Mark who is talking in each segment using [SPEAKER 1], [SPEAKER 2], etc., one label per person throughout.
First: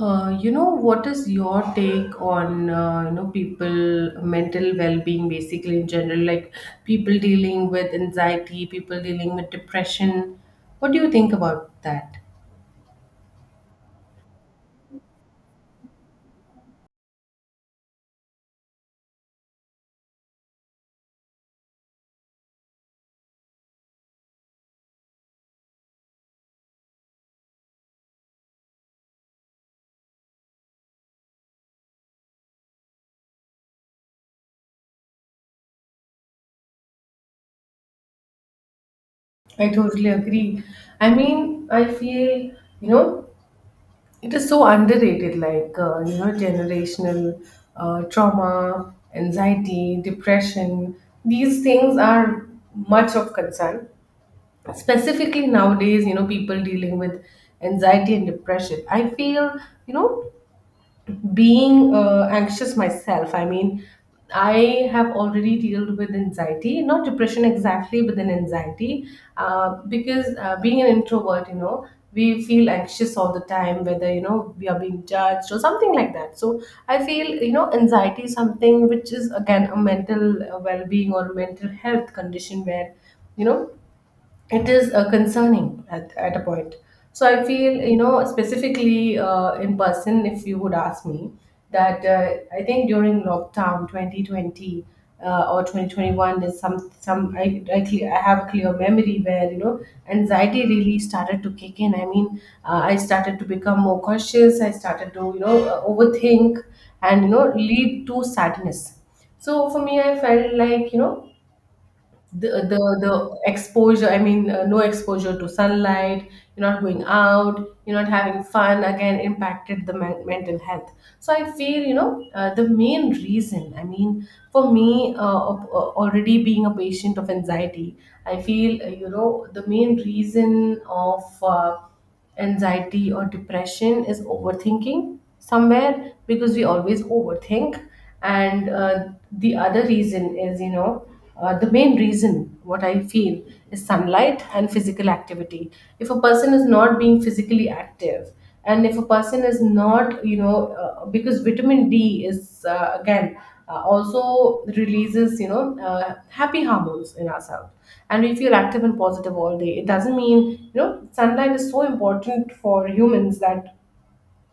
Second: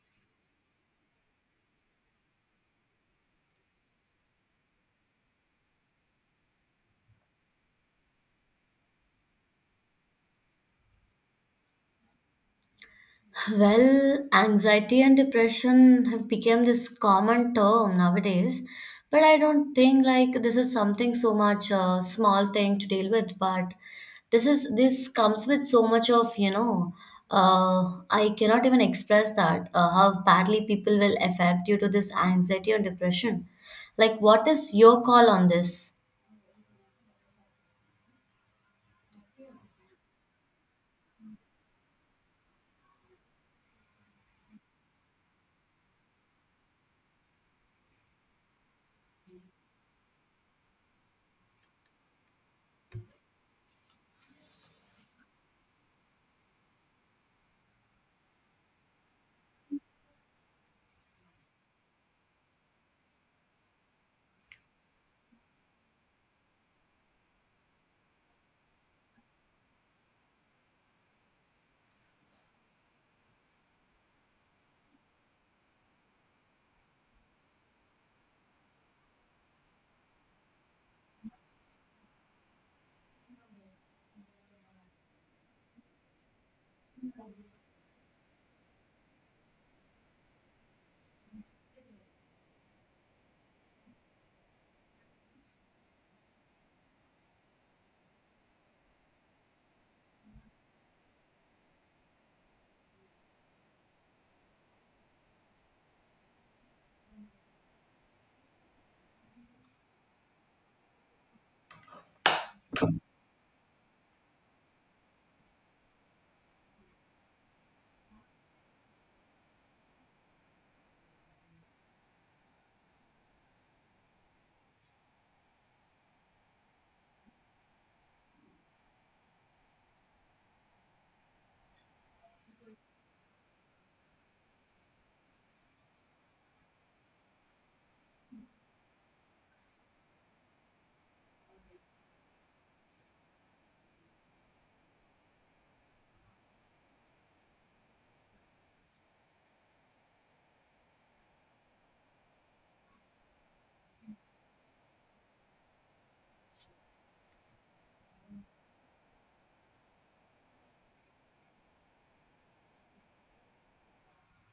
[SPEAKER 1] What is your take on people mental well-being basically in general, like people dealing with anxiety, people dealing with depression? What do you think about that?
[SPEAKER 2] Well, anxiety and depression have become this common term nowadays, but I don't think like this is something so much small thing to deal with. But this comes with so much of you know, I cannot even express that how badly people will affect due to this anxiety or depression. Like, what is your call on this?
[SPEAKER 1] I totally agree. I mean, I feel, you know, it is so underrated, generational trauma, anxiety, depression. These things are much of concern, specifically nowadays. People dealing with anxiety and depression, I feel, you know being anxious myself, I mean, I have already dealt with anxiety, not depression exactly, but then anxiety because being an introvert, we feel anxious all the time, whether we are being judged or something like that. So I feel, anxiety is something which is again a mental well-being or mental health condition where, you know it is concerning at a point. So I feel, specifically in person, if you would ask me, that I think during lockdown 2020 or 2021, there's some I have a clear memory where, anxiety really started to kick in. I mean, I started to become more cautious, I started to overthink and lead to sadness. So for me, I felt like, the exposure, I mean, no exposure to sunlight. You're not going out, you're not having fun, again impacted the mental health. So I feel, the main reason, I mean for me, already being a patient of anxiety, I feel, the main reason of anxiety or depression is overthinking somewhere, because we always overthink. And the other reason is, the main reason, what I feel, is sunlight and physical activity. If a person is not being physically active, and if a person is not, because vitamin D is, again, also releases, happy hormones in ourselves, and we feel active and positive all day. It doesn't mean, sunlight is so important for humans that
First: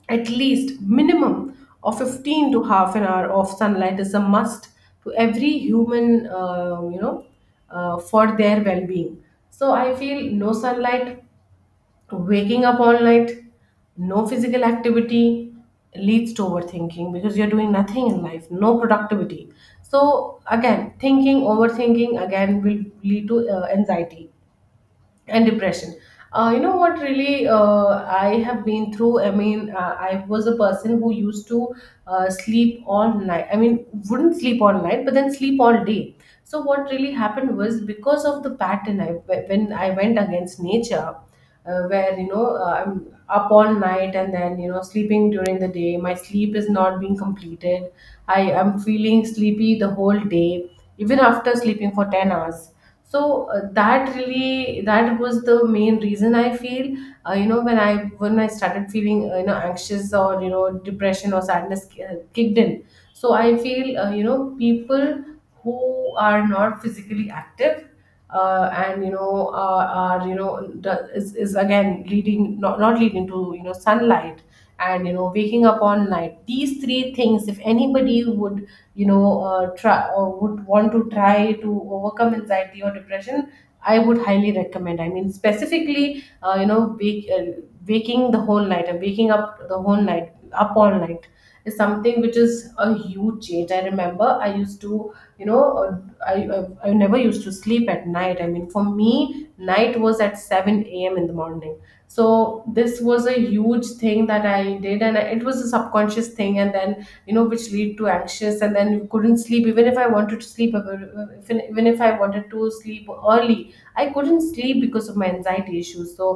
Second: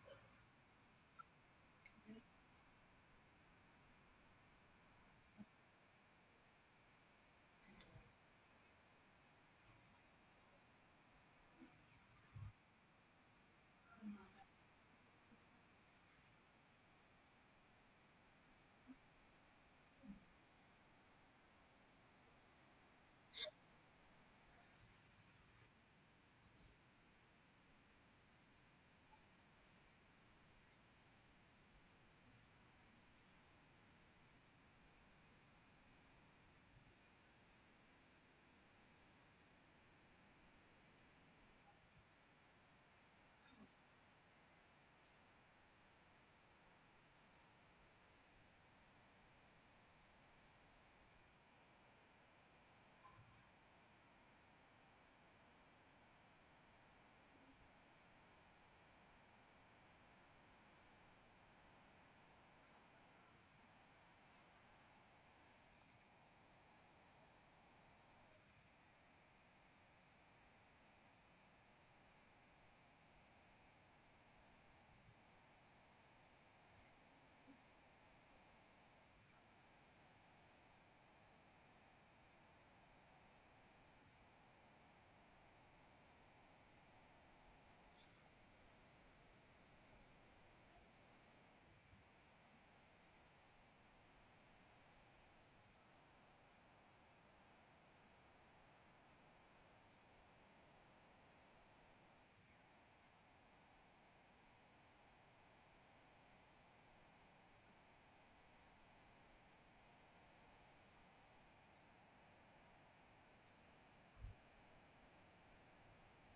[SPEAKER 1] at least minimum of 15 to half an hour of sunlight is a must to every human, for their well-being. So I feel, no sunlight, waking up all night, no physical activity leads to overthinking, because you're doing nothing in life, no productivity. So again, thinking, overthinking again will lead to anxiety and depression. What, really, I have been through. I mean, I was a person who used to sleep all night. I mean, wouldn't sleep all night, but then sleep all day. So what really happened was, because of the pattern, when I went against nature, where, I'm up all night and then, sleeping during the day, my sleep is not being completed. I am feeling sleepy the whole day, even after sleeping for 10 hours. So that really, that was the main reason, I feel, uh, you know when i when I started feeling, anxious, or, depression or sadness kicked in. So I feel, people who are not physically active, and you know are, the, is again leading, not leading to, sunlight, and, waking up all night, these three things, if anybody would, try or would want to try to overcome anxiety or depression, I would highly recommend. I mean specifically, waking the whole night and waking up the whole night up all night is something which is a huge change. I remember I used to, you know I, I I never used to sleep at night. I mean, for me, night was at 7 a.m. in the morning. So this was a huge thing that I did, and it was a subconscious thing, and then, you know, which lead to anxious, and then you couldn't sleep. Even if I wanted to sleep, even if I wanted to sleep early, I couldn't sleep because of my anxiety issues. So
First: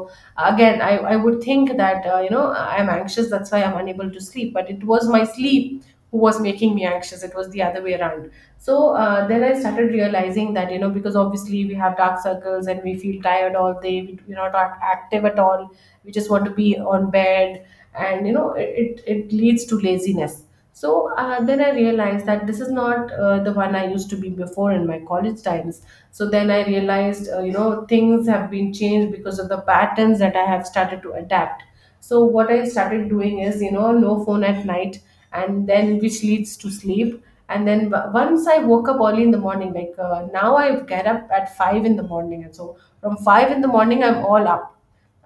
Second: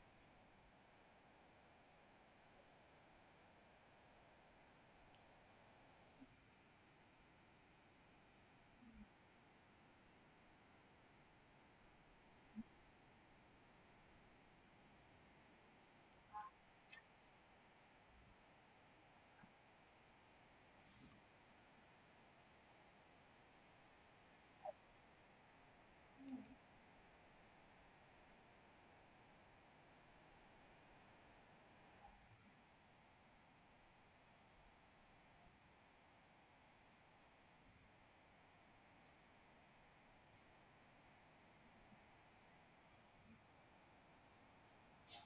[SPEAKER 1] again, I would think that, I'm anxious, that's why I'm unable to sleep. But it was my sleep who was making me anxious. It was the other way around. So then I started realizing that, you know, because obviously we have dark circles and we feel tired all day, we're not act- active at all, we just want to be on bed, and you know it leads to laziness. So then I realized that this is not, the one I used to be before, in my college times. So then I realized, things have been changed because of the patterns that I have started to adapt. So what I started doing is, you know, no phone at night, and then which leads to sleep. And then once I woke up early in the morning, like, now I get up at 5 in the morning, and so from 5 in the morning I'm all up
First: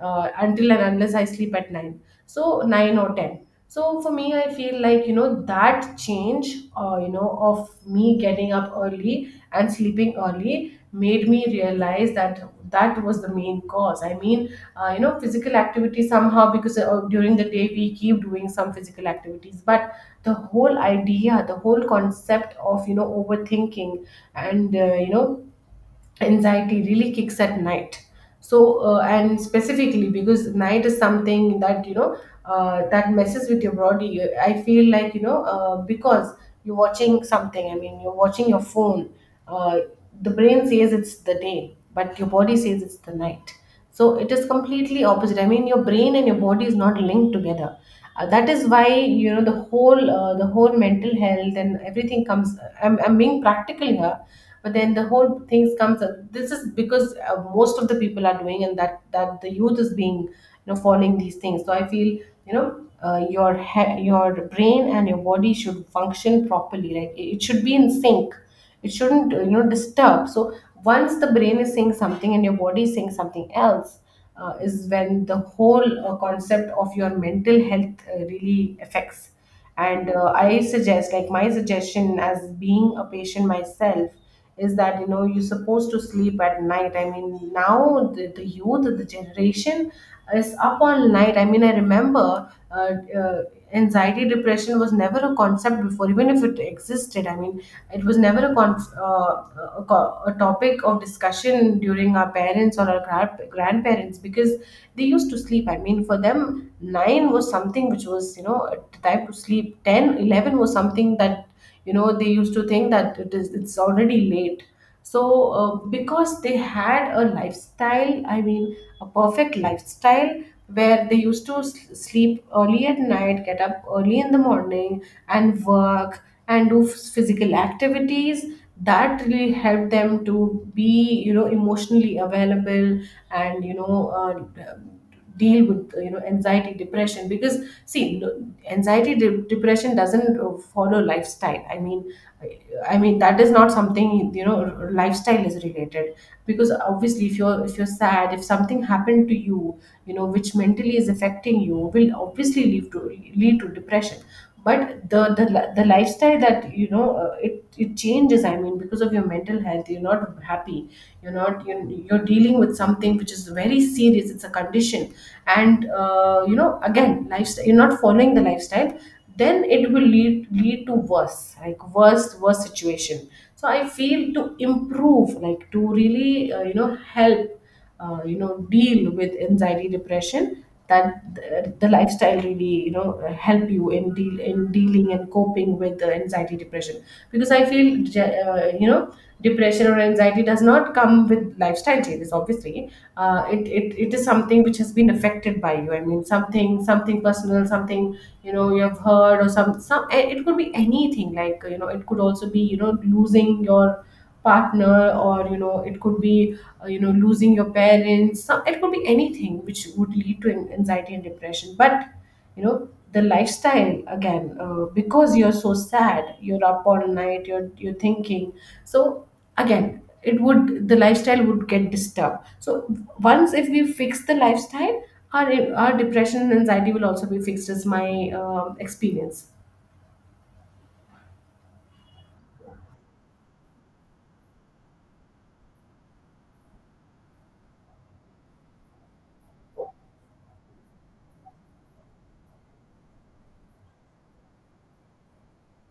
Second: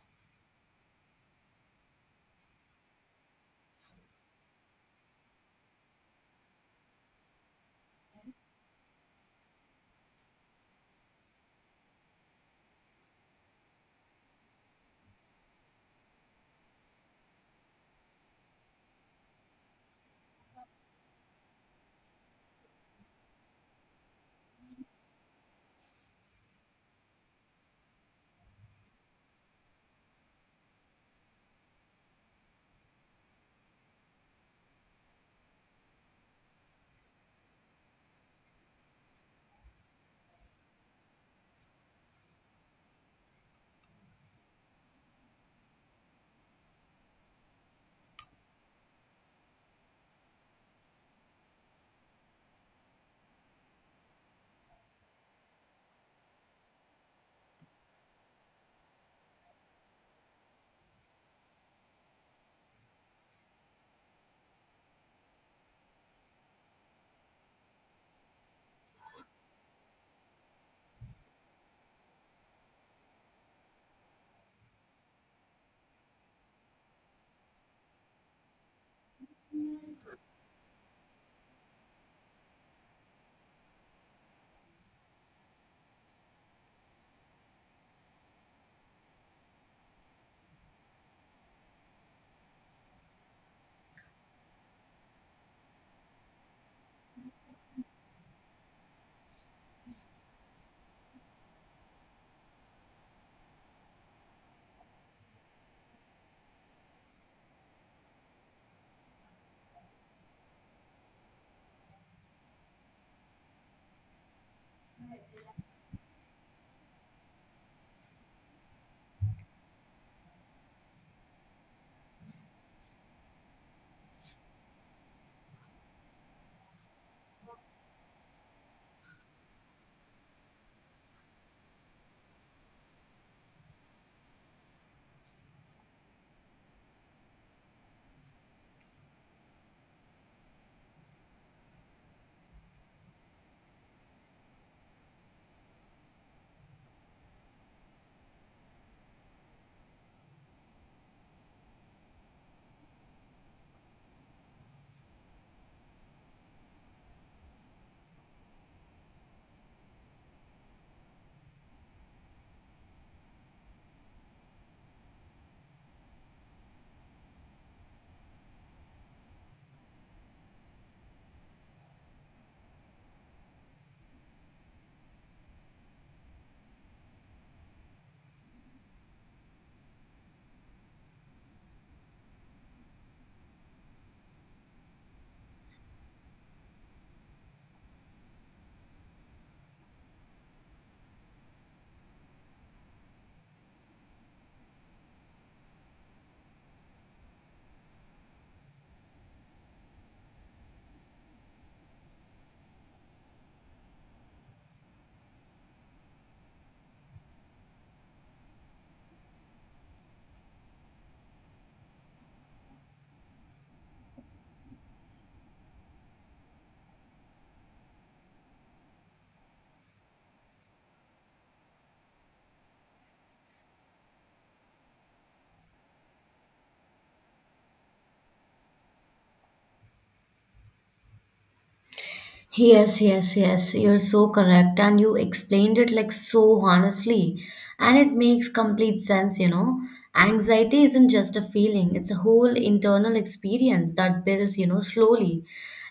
[SPEAKER 1] until and unless I sleep at 9. So 9 or 10. So for me, I feel like, you know, that change, of me getting up early and sleeping early, made me realize that that was the main cause. I mean, physical activity somehow, because during the day we keep doing some physical activities, but the whole idea, the whole concept of, you know, overthinking, and, uh, you know, anxiety really kicks at night. So and specifically because night is something that, that messes with your body. I feel like, because you're watching something, I mean you're watching your phone, uh, the brain says it's the day, but your body says it's the night. So it is completely opposite, I mean your brain and your body is not linked together. That is why, you know, the whole mental health and everything comes. I'm being practical here, but then the whole things comes, this is because most of the people are doing, and that the youth is being, you know, following these things. So I feel, you know your brain and your body should function properly, like it should be in sync. It shouldn't, disturb. So once the brain is saying something and your body is saying something else, is when the whole concept of your mental health really affects. And I suggest, like my suggestion, as being a patient myself, is that, you know, you're supposed to sleep at night. I mean now the youth, the generation, is up all night. I mean I remember, uh, anxiety depression was never a concept before, even if it existed, I mean it was never a, con- a, co- a topic of discussion during our parents or our grandparents, because they used to sleep. I mean for them, 9 was something which was, you know, a time to sleep. 10, 11 was something that, you know, they used to think that it's already late. So because they had a lifestyle, I mean a perfect lifestyle where they used to sleep early at night, get up early in the morning, and work, and do physical activities. That really helped them to be, you know, emotionally available, and, deal with, anxiety depression. Because see, anxiety depression doesn't follow lifestyle, I mean, i I mean that is not something, lifestyle is related, because obviously if you're sad, if something happened to you, you know, which mentally is affecting, you will obviously lead to depression. But the lifestyle that, it changes, I mean, because of your mental health you're not happy, you're not you're dealing with something which is very serious, it's a condition. And again, lifestyle, you're not following the lifestyle, then it will lead to worse, like worse situation. So I feel, to improve, like, to really, help, deal with anxiety depression, that the lifestyle really, you know, help you in dealing and coping with the anxiety depression. Because I feel, depression or anxiety does not come with lifestyle changes, obviously. It is something which has been affected by you, I mean something personal, something you know, you have heard, or some, it could be anything, like, you know, it could also be, you know, losing your partner Or you know it could be you know losing your parents some it could be anything which would lead to anxiety and depression. But you know the lifestyle again, because you're so sad, you're up all night, you're thinking, so again it would the lifestyle would get disturbed. So once if we fix the lifestyle, our depression and anxiety will also be fixed, as my experience.
[SPEAKER 2] Yes, yes, yes, you're so correct. And you explained it like so honestly. And it makes complete sense, you know. Anxiety isn't just a feeling, it's a whole internal experience that builds, you know, slowly,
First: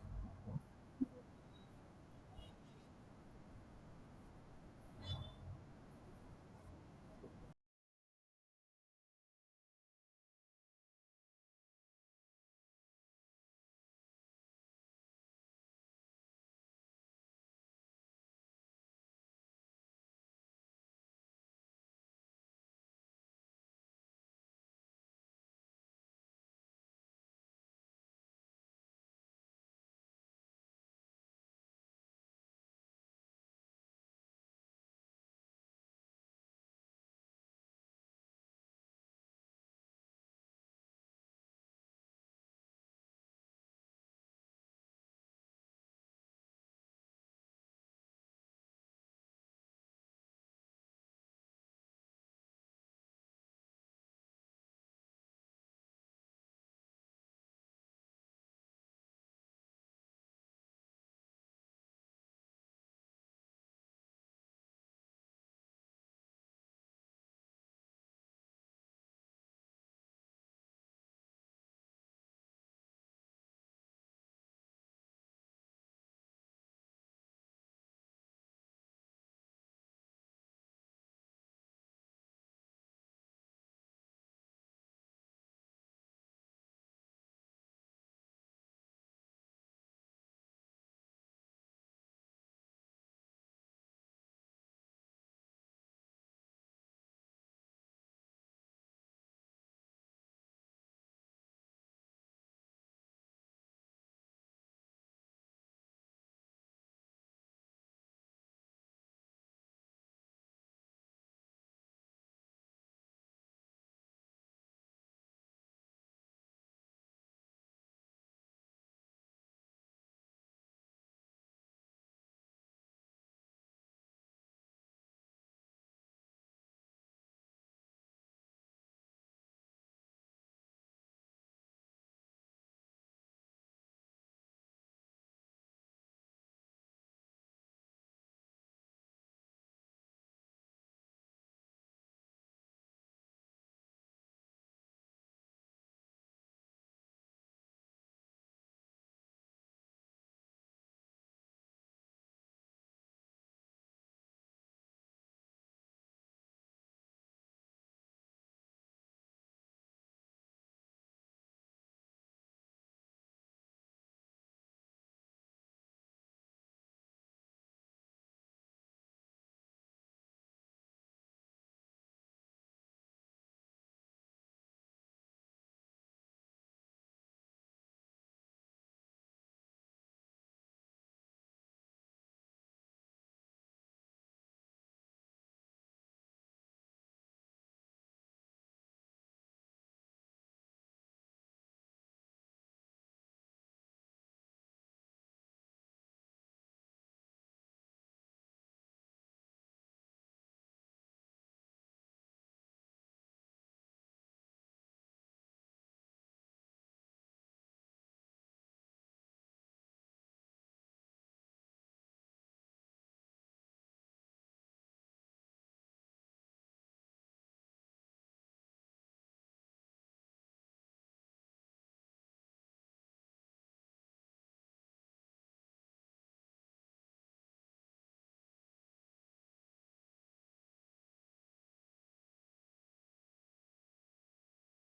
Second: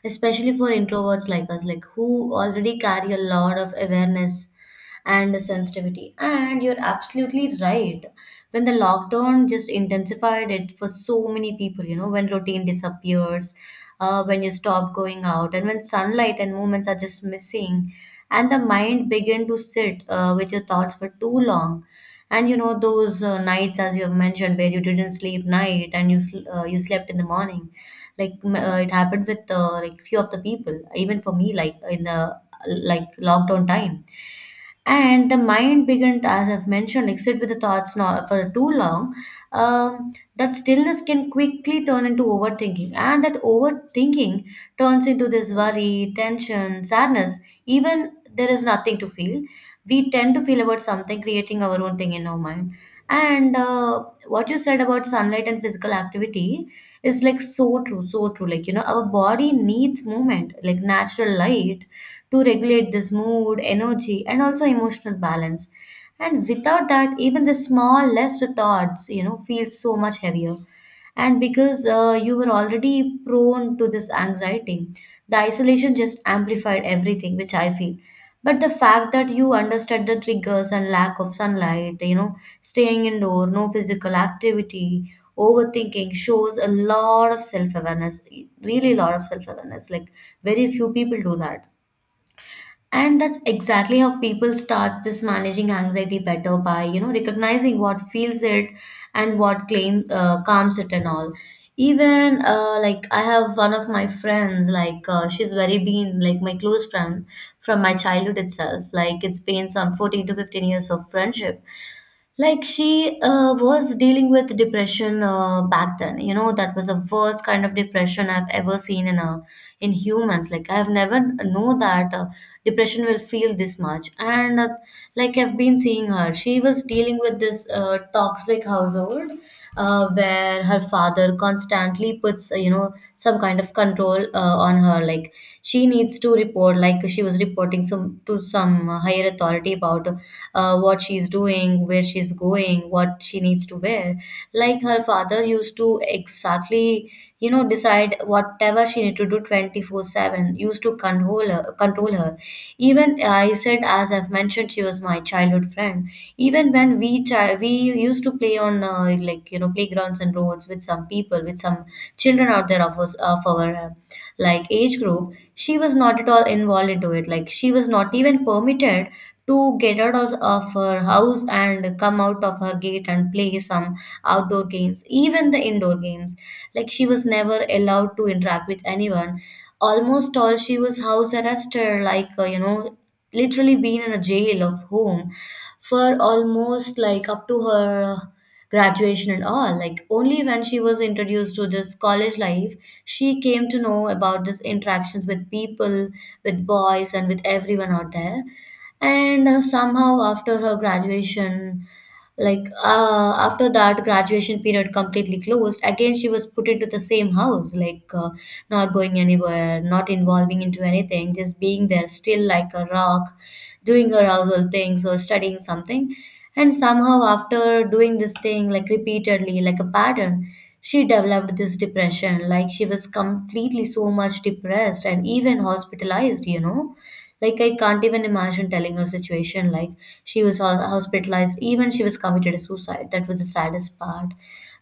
[SPEAKER 2] especially for introverts like us, like who already carry a lot of awareness and sensitivity. And you're absolutely right. When the lockdown just intensified it for so many people, you know, when routine disappears, when you stop going out and when sunlight and movements are just missing, and the mind begin to sit with your thoughts for too long. And you know those nights as you have mentioned, where you didn't sleep night and you you slept in the morning, like it happened with like few of the people, even for me, like in the like lockdown time. And the mind began, as I've mentioned, like sit with the thoughts now for too long. That stillness can quickly turn into overthinking, and that overthinking turns into this worry, tension, sadness, even there is nothing to feel. We tend to feel about something, creating our own thing in our mind. And what you said about sunlight and physical activity is like so true, so true. Like you know, our body needs movement, like natural light, to regulate this mood, energy, and also emotional balance. And without that, even the small, less thoughts, you know, feel so much heavier. And because you were already prone to this anxiety, the isolation just amplified everything, which I feel. But the fact that you understood the triggers and lack of sunlight, you know, staying indoor, no physical activity, overthinking shows a lot of self awareness, really, a lot of self awareness. Like, very few people do that, and that's exactly how people starts this managing anxiety better, by you know, recognizing what feels it and what claim calms it and all. Even like I have one of my friends, like she's very been like my close friend from my childhood itself. Like it's been some 14 to 15 years of friendship. Like she was dealing with depression back then. You know, that was the worst kind of depression I've ever seen in a, in humans. Like I've never know that depression will feel this much. And like I've been seeing her, she was dealing with this toxic household, where her father constantly puts you know, some kind of control on her. Like she needs to report, like she was reporting some to some higher authority about what she's doing, where she's going, what she needs to wear. Like her father used to exactly, you know, decide whatever she need to do 24/7, used to control her, even. I said, as I've mentioned, she was my childhood friend. Even when we we used to play on, like you know, playgrounds and roads with some people, with some children out there, of us, of our like age group, she was not at all involved into it. Like she was not even permitted to get out of her house and come out of her gate and play some outdoor games, even the indoor games. Like she was never allowed to interact with anyone. Almost all, she was house arrested, like you know, literally been in a jail of home for almost like up to her graduation and all. Like only when she was introduced to this college life, she came to know about this interactions with people, with boys and with everyone out there. And somehow after her graduation, like after that graduation period completely closed, again she was put into the same house, like not going anywhere, not involving into anything, just being there still like a rock, doing her household things or studying something. And somehow after doing this thing like repeatedly, like a pattern, she developed this depression. Like she was completely so much depressed and even hospitalized, you know. Like I can't even imagine telling her situation. Like she was hospitalized, even she was committed a suicide. That was the saddest part.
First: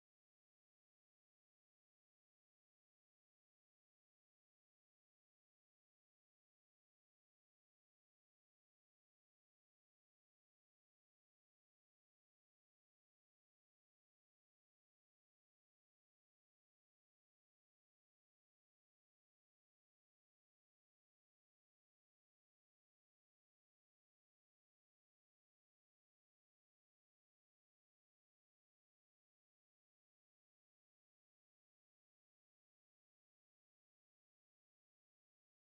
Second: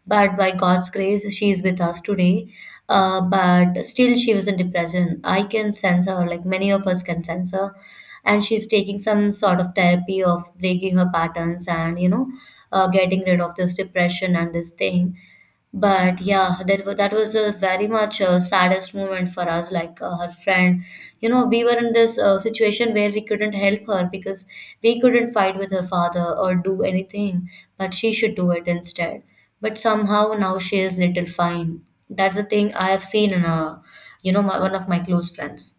[SPEAKER 2] But by God's grace, she is with us today. But still, she wasn't present. I can sense her, like many of us can sense her. And she's taking some sort of therapy of breaking her patterns, and, you know, getting rid of this depression and this thing. But yeah, that was a very much saddest moment for us. Like her friend, you know, we were in this situation where we couldn't help her because we couldn't fight with her father or do anything, but she should do it instead. But somehow now she is little fine. That's the thing I have seen in a, you know, one of my close friends.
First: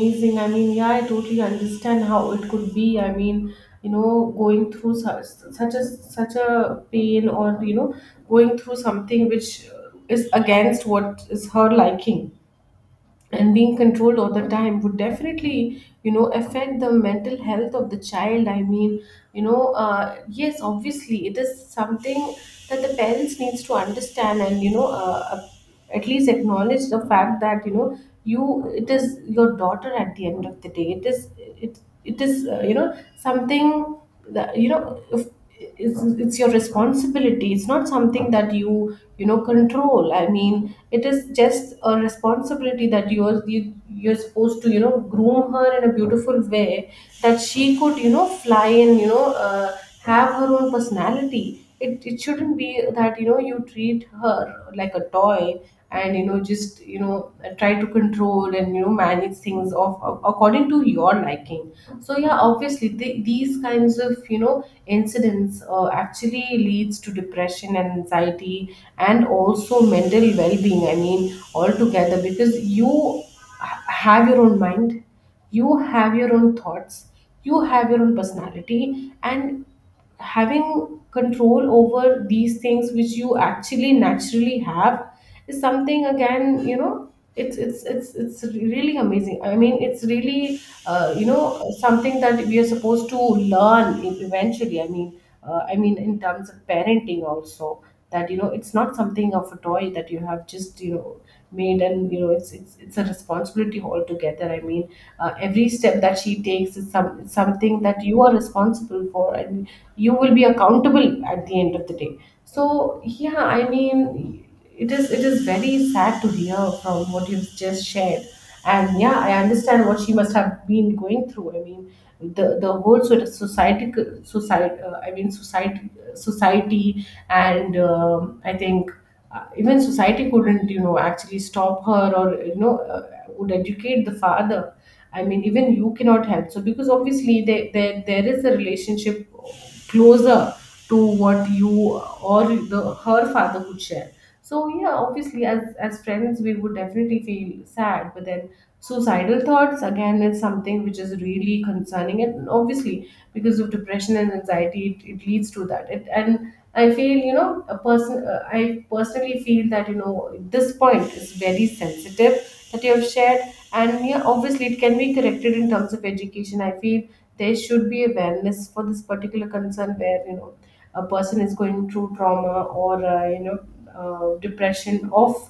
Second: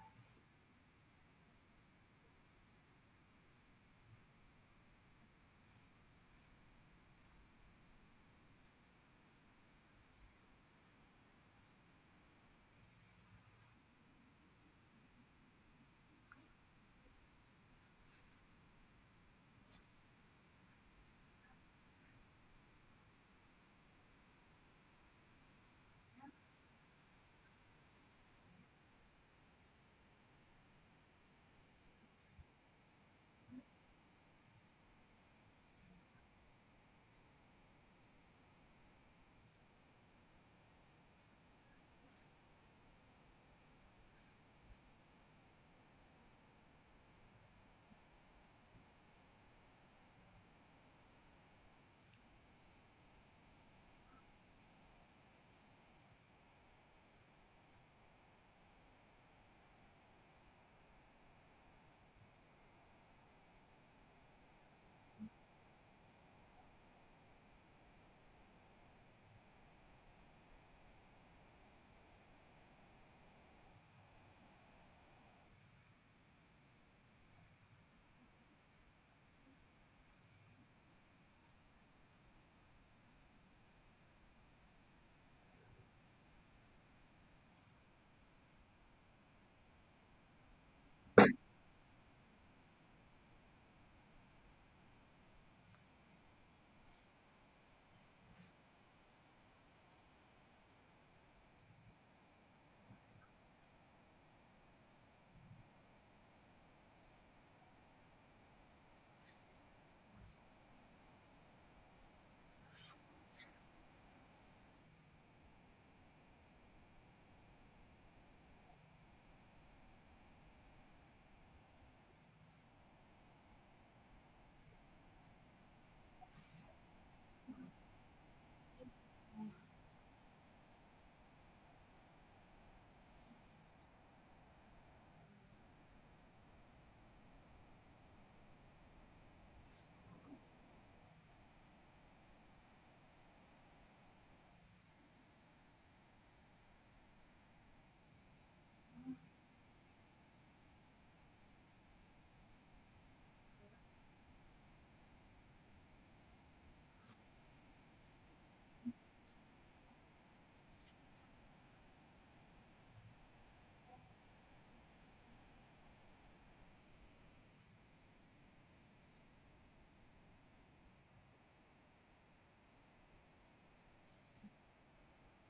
[SPEAKER 1] Amazing. I mean, yeah, I totally understand how it could be. I mean, you know, going through such a pain, or you know, going through something which is against what is her liking and being controlled all the time would definitely you know affect the mental health of the child. I mean, you know, yes, obviously it is something that the parents needs to understand. And you know, at least acknowledge the fact that you know, you it is your daughter at the end of the day. It is it is, you know, something that you know, if it's your responsibility, it's not something that you know control. I mean, it is just a responsibility that you're supposed to you know groom her in a beautiful way that she could you know fly, and you know have her own personality. It shouldn't be that you know you treat her like a toy, and you know just you know try to control and you know manage things of according to your liking. So yeah, obviously these kinds of you know incidents actually leads to depression and anxiety and also mental well-being, I mean altogether, because you have your own mind, you have your own thoughts, you have your own personality, and having control over these things which you actually naturally have is something. Again, you know, it's really amazing. I mean, it's really you know something that we are supposed to learn eventually. I mean, I mean in terms of parenting also, that you know it's not something of a toy that you have just you know made, and you know it's a responsibility altogether. I mean, every step that she takes is something that you are responsible for, and you will be accountable at the end of the day. So yeah, I mean, it is very sad to hear from what you've just shared. And yeah, I understand what she must have been going through. I mean, the whole sort of society, society, I mean society, society, and I think even society couldn't you know actually stop her, or you know would educate the father. I mean, even you cannot help so, because obviously there is a relationship closer to what you or the her father could share. So yeah, obviously as friends we would definitely feel sad, but then suicidal thoughts again is something which is really concerning, and obviously because of depression and anxiety it leads to that it. And I feel you know a person, I personally feel that you know this point is very sensitive, that you have shared. And yeah, obviously it can be corrected in terms of education, I feel. There should be awareness for this particular concern where you know a person is going through trauma, or you know depression of,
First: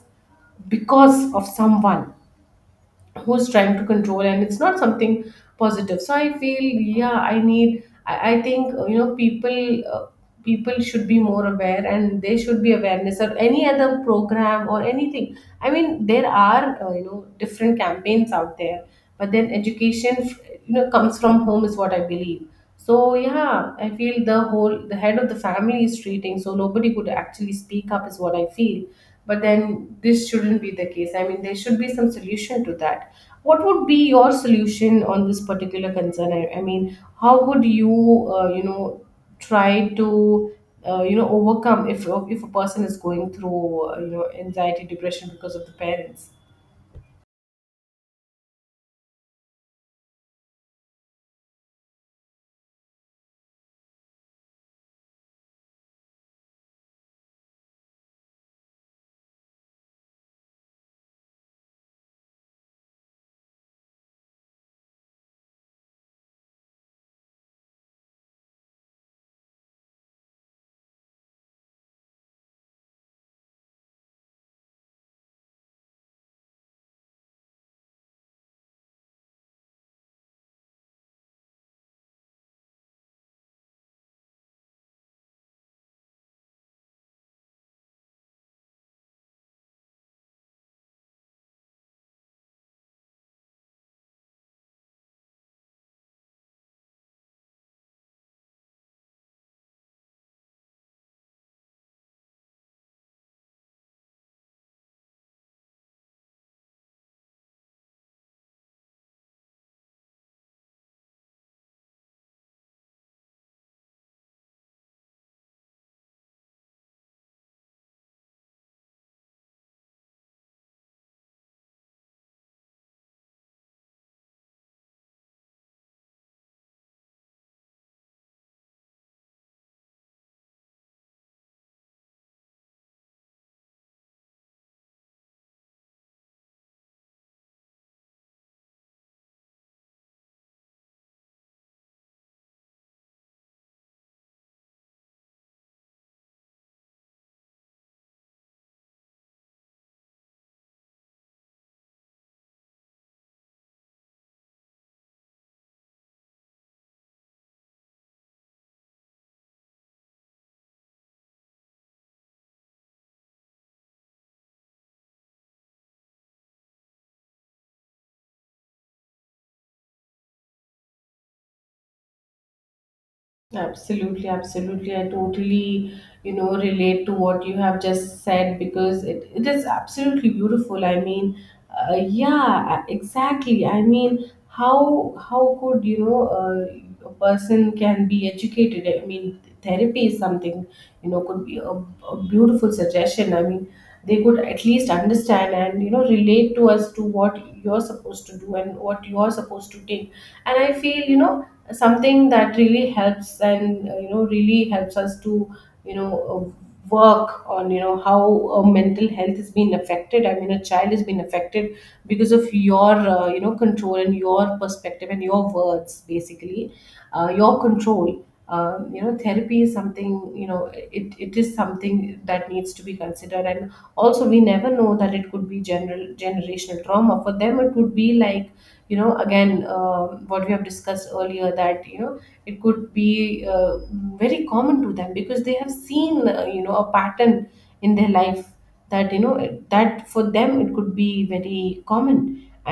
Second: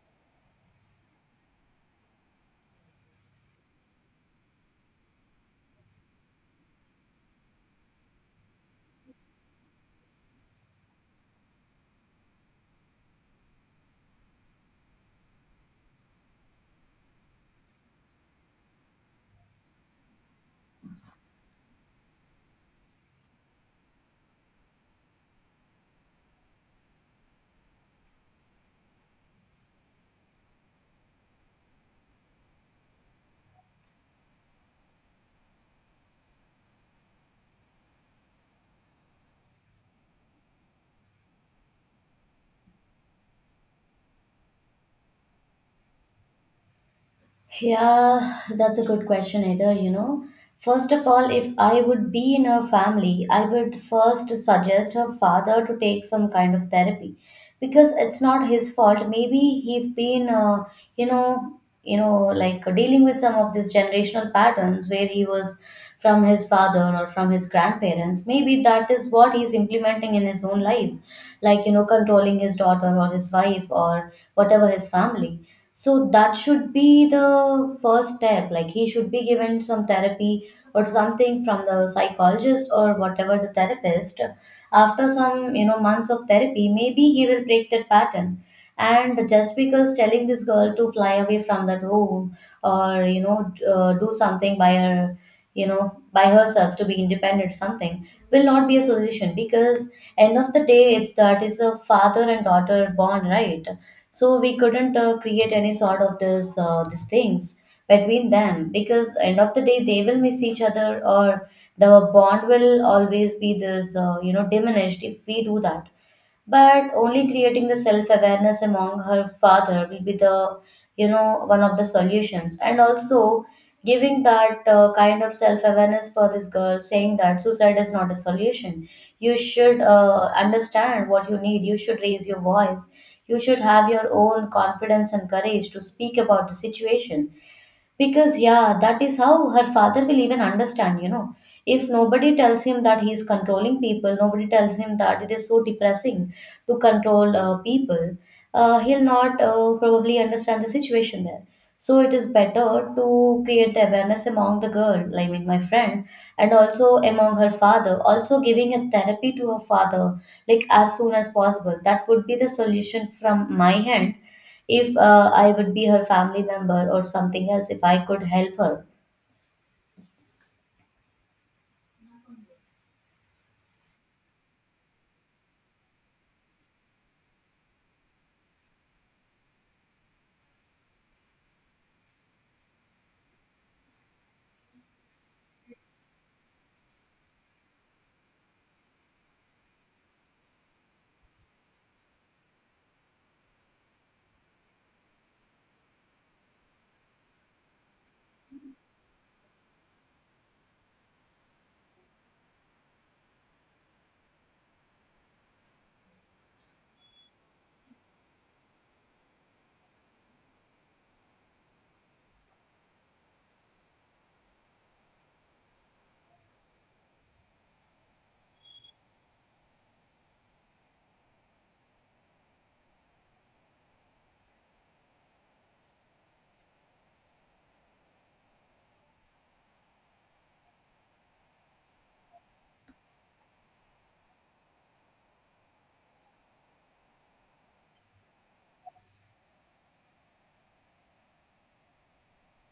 [SPEAKER 1] because of someone who's trying to control, and it's not something positive. So I feel, yeah, I think you know people should be more aware, and there should be awareness of any other program or anything. I mean, there are you know different campaigns out there, but then education, you know, comes from home, is what I believe. So yeah, I feel the whole the head of the family is treating, so nobody could actually speak up, is what I feel. But then this shouldn't be the case. I mean, there should be some solution to that. What would be your solution on this particular concern? I mean, how would you, you know, try to, you know, overcome if a person is going through, you know, anxiety, depression because of the parents?
[SPEAKER 2] Yeah, that's a good question, either, you know. First of all, if I would be in her family, I would first suggest her father to take some kind of therapy because it's not his fault. Maybe he's been, you know, like dealing with some of these generational patterns where he was from his father or from his grandparents. Maybe that is what he's implementing in his own life, like, you know, controlling his daughter or his wife or whatever his family. So that should be the first step. Like he should be given some therapy or something from the psychologist or whatever the therapist. After some, you know, months of therapy, maybe he will break that pattern. And just because telling this girl to fly away from that home or, you know, do something by her, you know, by herself to be independent, something will not be a solution because end of the day, it's that is a father and daughter bond, right? So we couldn't create any sort of this, these things between them, because end of the day they will miss each other, or the bond will always be this you know, diminished if we do that. But only creating the self awareness among her father will be the, you know, one of the solutions. And also giving that kind of self awareness for this girl, saying that suicide is not a solution. You should understand what you need, you should raise your voice, you should have your own confidence and courage to speak about the situation. Because, yeah, that is how her father will even understand, you know. If nobody tells him that he is controlling people, nobody tells him that it is so depressing to control people, he'll not probably understand the situation there. So it is better to create the awareness among the girl, I mean, my friend, and also among her father, also giving a therapy to her father, like as soon as possible. That would be the solution from my hand, if I would be her family member or something else, if I could help her.
[SPEAKER 1] Absolutely, absolutely. I totally, you know, relate to what you have just said, because it is absolutely beautiful. I mean, yeah, exactly. I mean, how could you know a person can be educated? I mean, therapy is something you know could be a beautiful suggestion. I mean, they could at least understand and you know relate to us to what you're supposed to do and what you're supposed to take. And I feel you know something that really helps, and you know really helps us to you know work on you know how mental health has been affected, I mean a child has been affected because of your you know control and your perspective and your words, basically, your control. You know, therapy is something, you know, it is something that needs to be considered. And also we never know that it could be general generational trauma for them. It could be like, you know, again, what we have discussed earlier, that you know it could be very common to them because they have seen, you know, a pattern in their life, that you know it- that for them it could be very common,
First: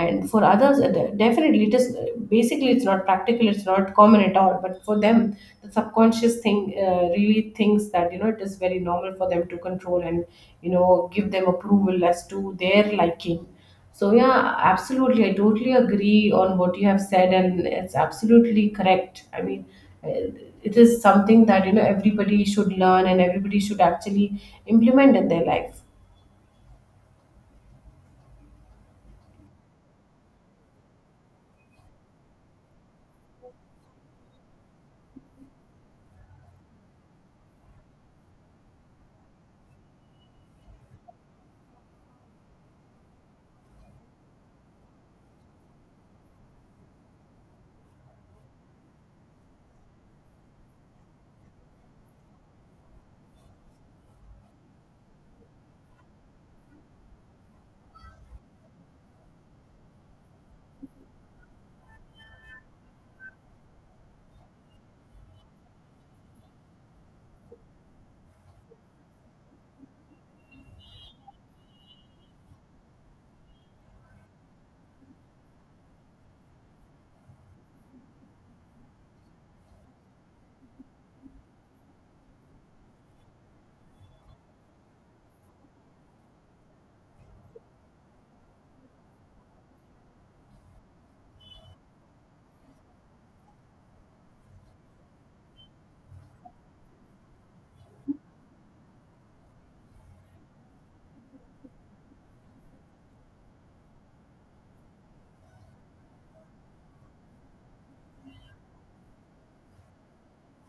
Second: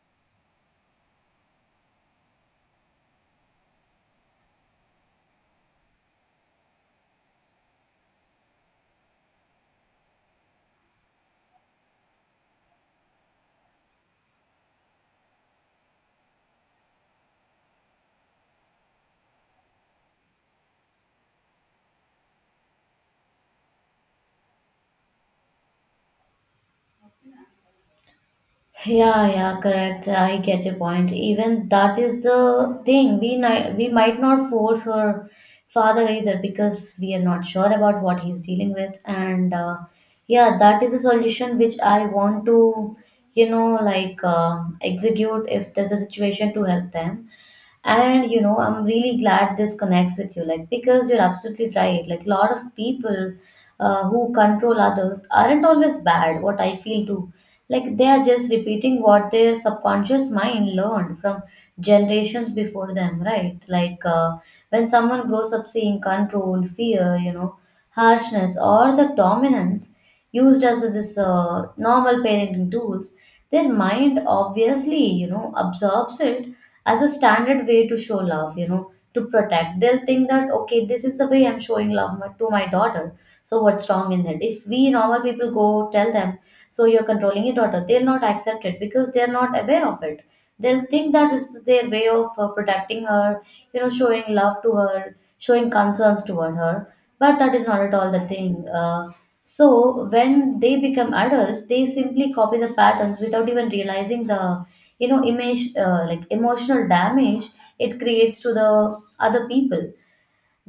[SPEAKER 1] and for others definitely it is, basically it's not practical, it's not common at all, but for them the subconscious thing really thinks that you know it is very normal for them to control, and you know give them approval as to their liking. So yeah, absolutely. I totally agree on what you have said, and it's absolutely correct. I mean, eh, it is something that you know everybody should learn and everybody should actually implement in their life.
[SPEAKER 2] Yeah, yeah, correct. I get your point. Even that is the thing. We we might not force her father either, because we are not sure about what he's dealing with. And yeah, that is a solution which I want to, you know, like execute if there's a situation to help them. And you know, I'm really glad this connects with you, like, because you're absolutely right. Like a lot of people who control others aren't always bad. What I feel too, like they are just repeating what their subconscious mind learned from generations before them, right? Like when someone grows up seeing control, fear, you know, harshness, or the dominance used as this normal parenting tools, their mind obviously, you know, absorbs it as a standard way to show love, you know, to protect. They'll think that, okay, this is the way I'm showing love to my daughter. So what's wrong in it? If we normal people go tell them, so you're controlling your daughter, they'll not accept it because they're not aware of it. They'll think that this is their way of protecting her, you know, showing love to her, showing concerns toward her. But that is not at all the thing. So when they become adults, they simply copy the patterns without even realizing the, you know, image, like emotional damage it creates to the other people.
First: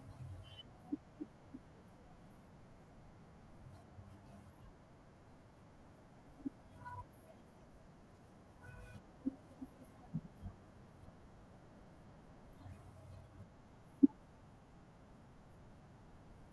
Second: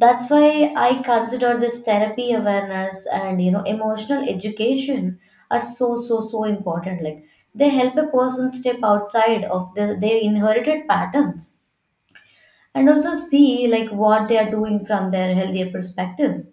[SPEAKER 2] That's why I consider this therapy, awareness, and you know, emotional education are so, so, so important. Like, they help a person step outside of their inherited patterns, and also see like what they are doing from their healthier perspective.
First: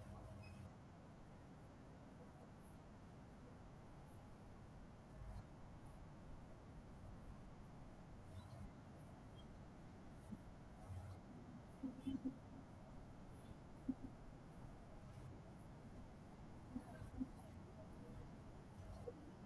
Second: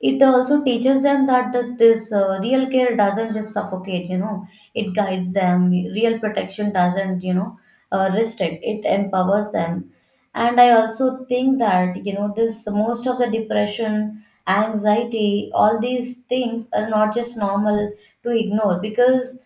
[SPEAKER 2] It also teaches them that this real care doesn't just suffocate, you know, it guides them. Real protection doesn't, you know, restrict, it empowers them. And I also think that, you know, this most of the depression, anxiety, all these things are not just normal to ignore. Because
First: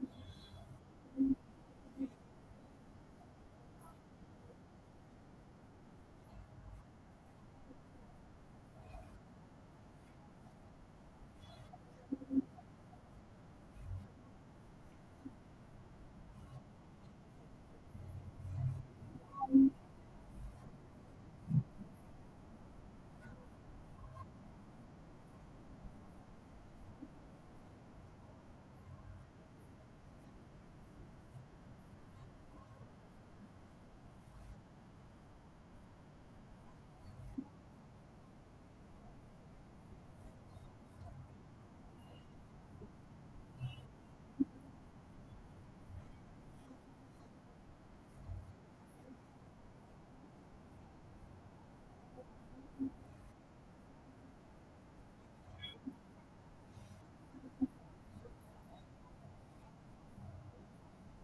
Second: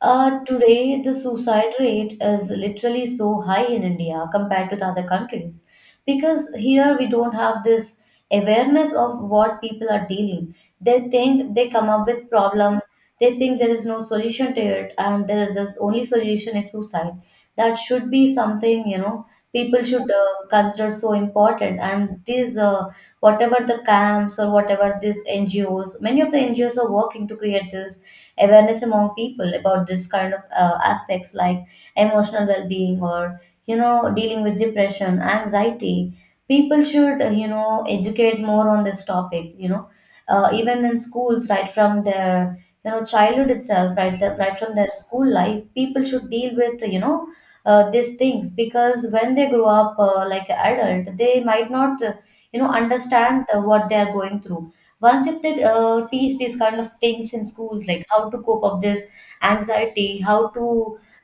[SPEAKER 2] today, the suicide rate is literally so high in India compared to the other countries, because here we don't have this awareness of what people are dealing. They think they come up with problem, they think there is no solution to it, and there is the only solution is suicide. That should be something, you know, people should consider so important. And these whatever the camps or whatever, these NGOs, many of the NGOs are working to create this awareness among people about this kind of aspects, like emotional well-being, or you know, dealing with depression, anxiety. People should, you know, educate more on this topic, you know, even in schools, right from their, you know, childhood itself. Right right from their school life, people should deal with, you know, these things. Because when they grow up like an adult, they might not, you know, understand what they are going through. Once if they teach these kind of things in schools, like how to cope up this anxiety, how to,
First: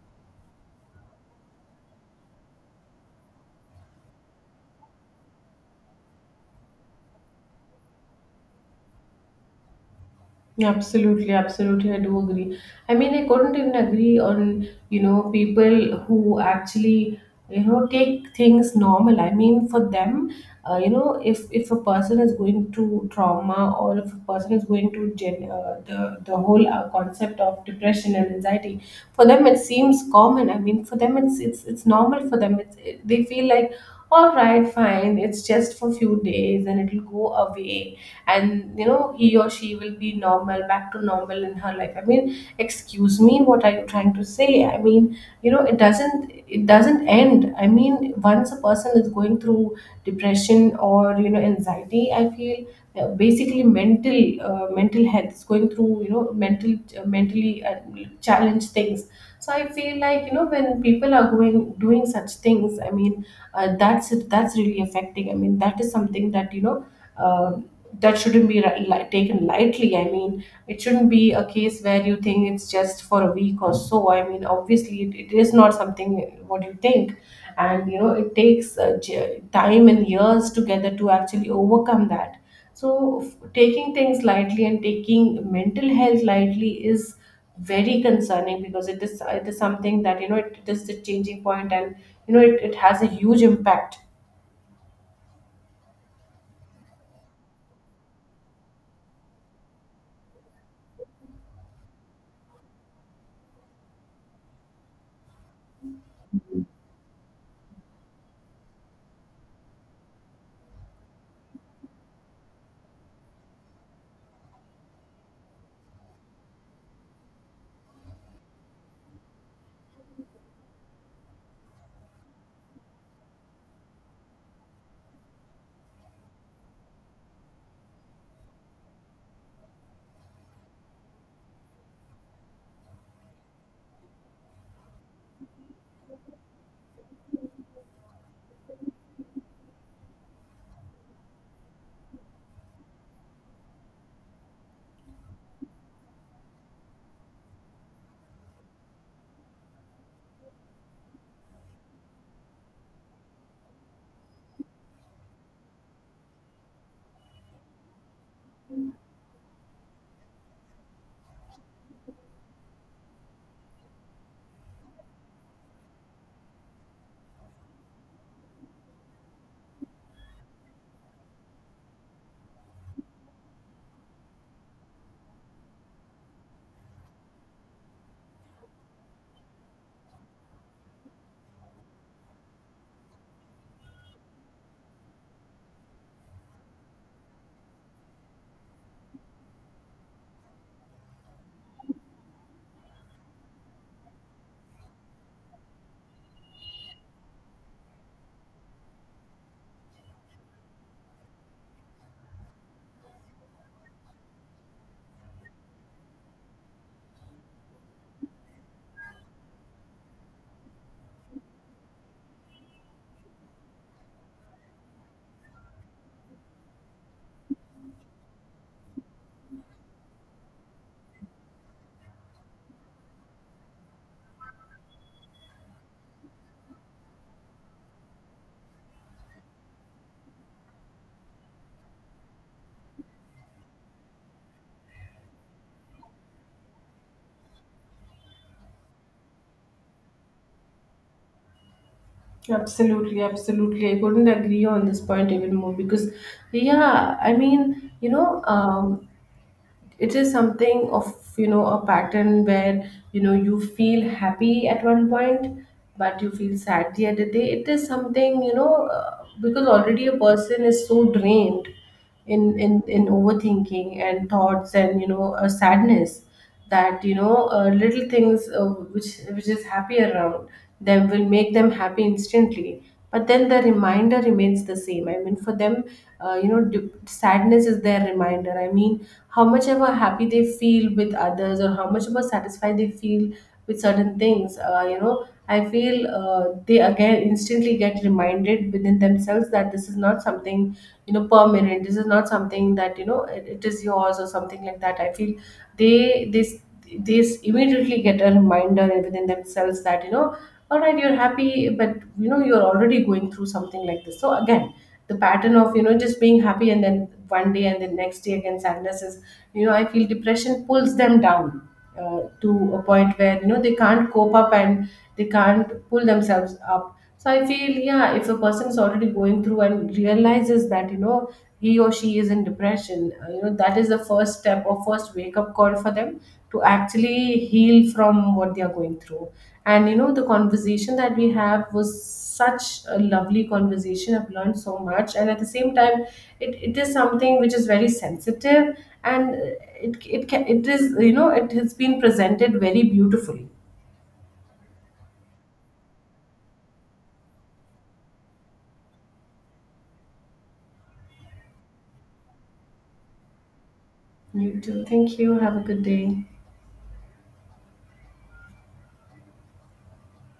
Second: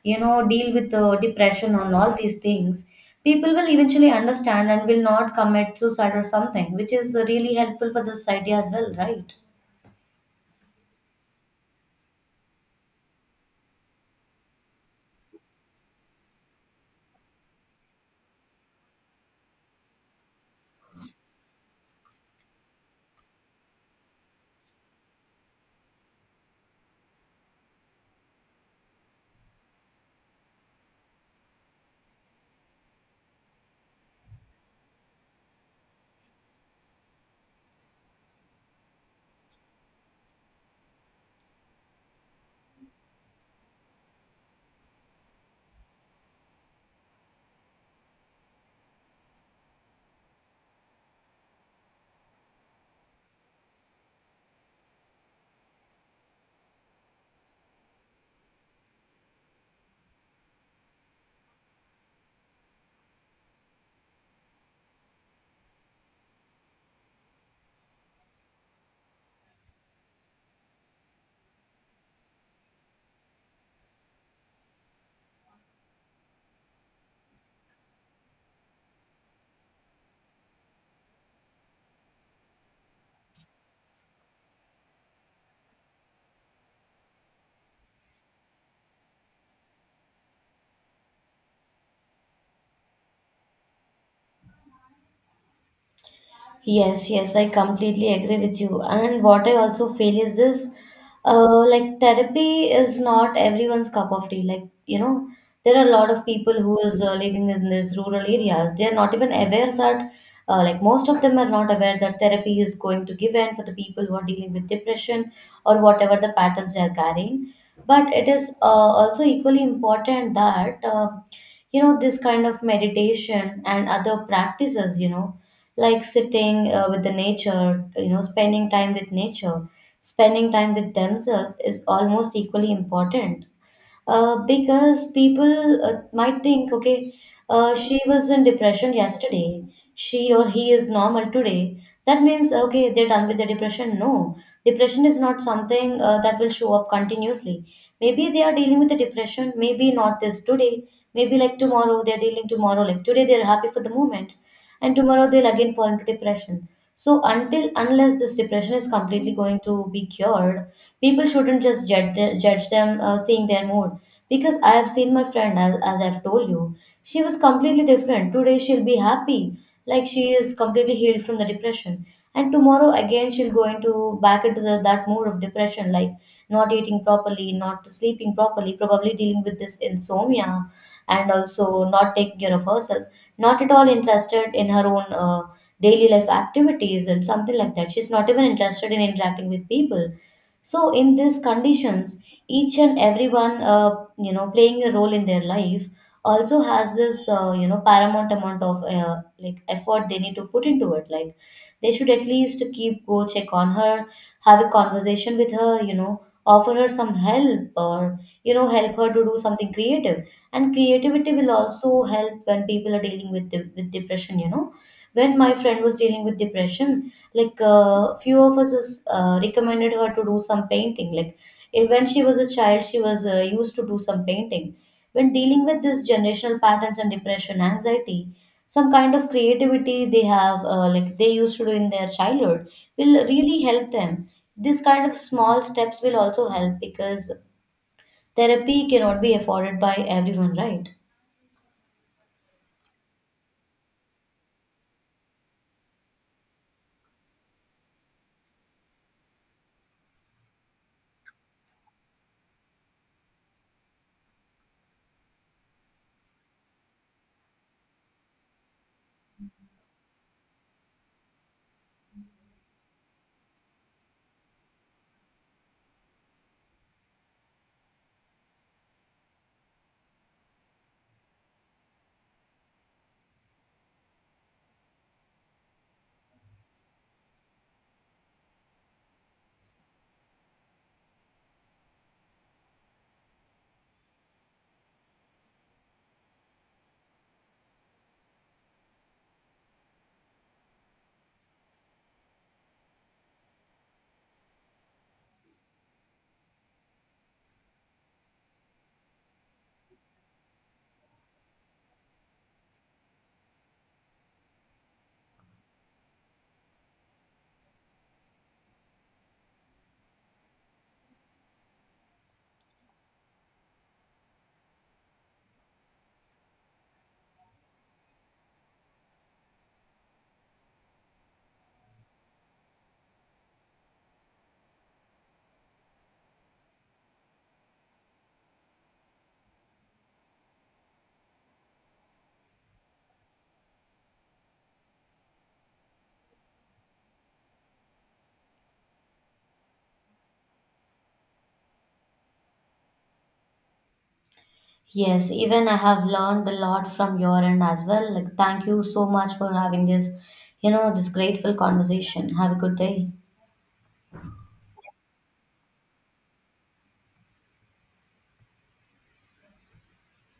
[SPEAKER 2] you know, deal with depression and all these things, people will eventually understand and will not commit suicide or something, which is really helpful for the society as well, right?
[SPEAKER 1] Absolutely, absolutely, I do agree. I mean, I couldn't even agree on, you know, people who actually, you know, take things normal. I mean, for them, you know, if a person is going to trauma, or if a person is going to the whole concept of depression and anxiety, for them it seems common. I mean, for them it's normal for them. It's, it, they feel like, all right, fine, it's just for few days and it'll go away, and you know he or she will be normal, back to normal in her life. I mean, excuse me, what are you trying to say? I mean, you know, it doesn't, it doesn't end. I mean, once a person is going through depression or you know anxiety, I feel, basically mental health is going through, you know, mental mentally challenged things. So I feel like, you know, when people are going doing such things, I mean, that's really affecting. I mean, that is something that you know, um that shouldn't be taken lightly. I mean, it shouldn't be a case where you think it's just for a week or so. I mean, obviously, it is not something what you think, and you know, it takes time and years together to actually overcome that. So, taking things lightly and taking mental health lightly is very concerning, because it is something that you know it is the changing point, and you know it has a huge impact.
[SPEAKER 2] Yes, yes, I completely agree with you. And what I also feel is this, like therapy is not everyone's cup of tea. Like, you know, there are a lot of people who is living in these rural areas. They are not even aware that, like most of them are not aware that therapy is going to give in for the people who are dealing with depression or whatever the patterns they are carrying. But it is, also equally important that, you know, this kind of meditation and other practices, you know, like sitting with the nature, you know, spending time with nature, spending time with themselves is almost equally important. Because people might think, okay, she was in depression yesterday. She or he is normal today. That means, okay, they're done with their depression. No, depression is not something that will show up continuously. Maybe they are dealing with the depression, maybe not this today, maybe like tomorrow, they're dealing tomorrow. Like today, they're happy for the moment, and tomorrow, they'll again fall into depression. So, until unless this depression is completely going to be cured, people shouldn't just judge, judge them seeing their mood. Because I have seen my friend, as I've told you, she was completely different. Today she'll be happy, like she is completely healed from the depression. And tomorrow again she'll go into back into that mode of depression, like not eating properly, not sleeping properly, probably dealing with this insomnia, and also not taking care of herself, not at all interested in her own daily life activities and something like that. She's not even interested in interacting with people. So in these conditions, each and everyone, you know, playing a role in their life also has this, you know, paramount amount of like effort they need to put into it. Like, they should at least keep go check on her, have a conversation with her, you know, offer her some help, or you know, help her to do something creative. And creativity will also help when people are dealing with with depression, you know. When my friend was dealing with depression, like few of us recommended her to do some painting. Like eh, when she was a child, she was used to do some painting. When dealing with this generational patterns and depression, anxiety, some kind of creativity they have, like they used to do in their childhood, will really help them. This kind of small steps will also help, because therapy cannot be afforded by everyone, right?
[SPEAKER 1] Absolutely, absolutely. I couldn't agree on this point even more, because yeah, I mean, you know, it is something of you know a pattern where you know you feel happy at one point, but you feel sad the other day. It is something, you know, because already a person is so drained in in overthinking and thoughts and you know sadness, that you know little things which is happy around them will make them happy instantly, but then the reminder remains the same. I mean, for them, you know sadness is their reminder. I mean, how much ever happy they feel with others, or how much ever satisfied they feel with certain things, you know, I feel they again instantly get reminded within themselves that this is not something, you know, permanent. This is not something that you know it is yours, or something like that, I feel. They this they immediately get a reminder within themselves that you know, all right, you're happy, but you know you're already going through something like this. So again, the pattern of you know just being happy and then one day and then next day again sadness is, you know, I feel depression pulls them down to a point where you know they can't cope up, and they can't pull themselves up. So I feel, yeah, if a person is already going through and realizes that, you know, he or she is in depression, you know, that is the first step or first wake up call for them to actually heal from what they are going through. And, you know, the conversation that we have was such a lovely conversation. I've learned so much. And at the same time, it is something which is very sensitive, and it is, you know, it has been presented very beautifully.
[SPEAKER 2] Yes, even I have learned a lot from your end as well. Like, thank you so much for having this, you know, this grateful conversation. Have a good day.
[SPEAKER 1] You too. Thank you. Have a good day.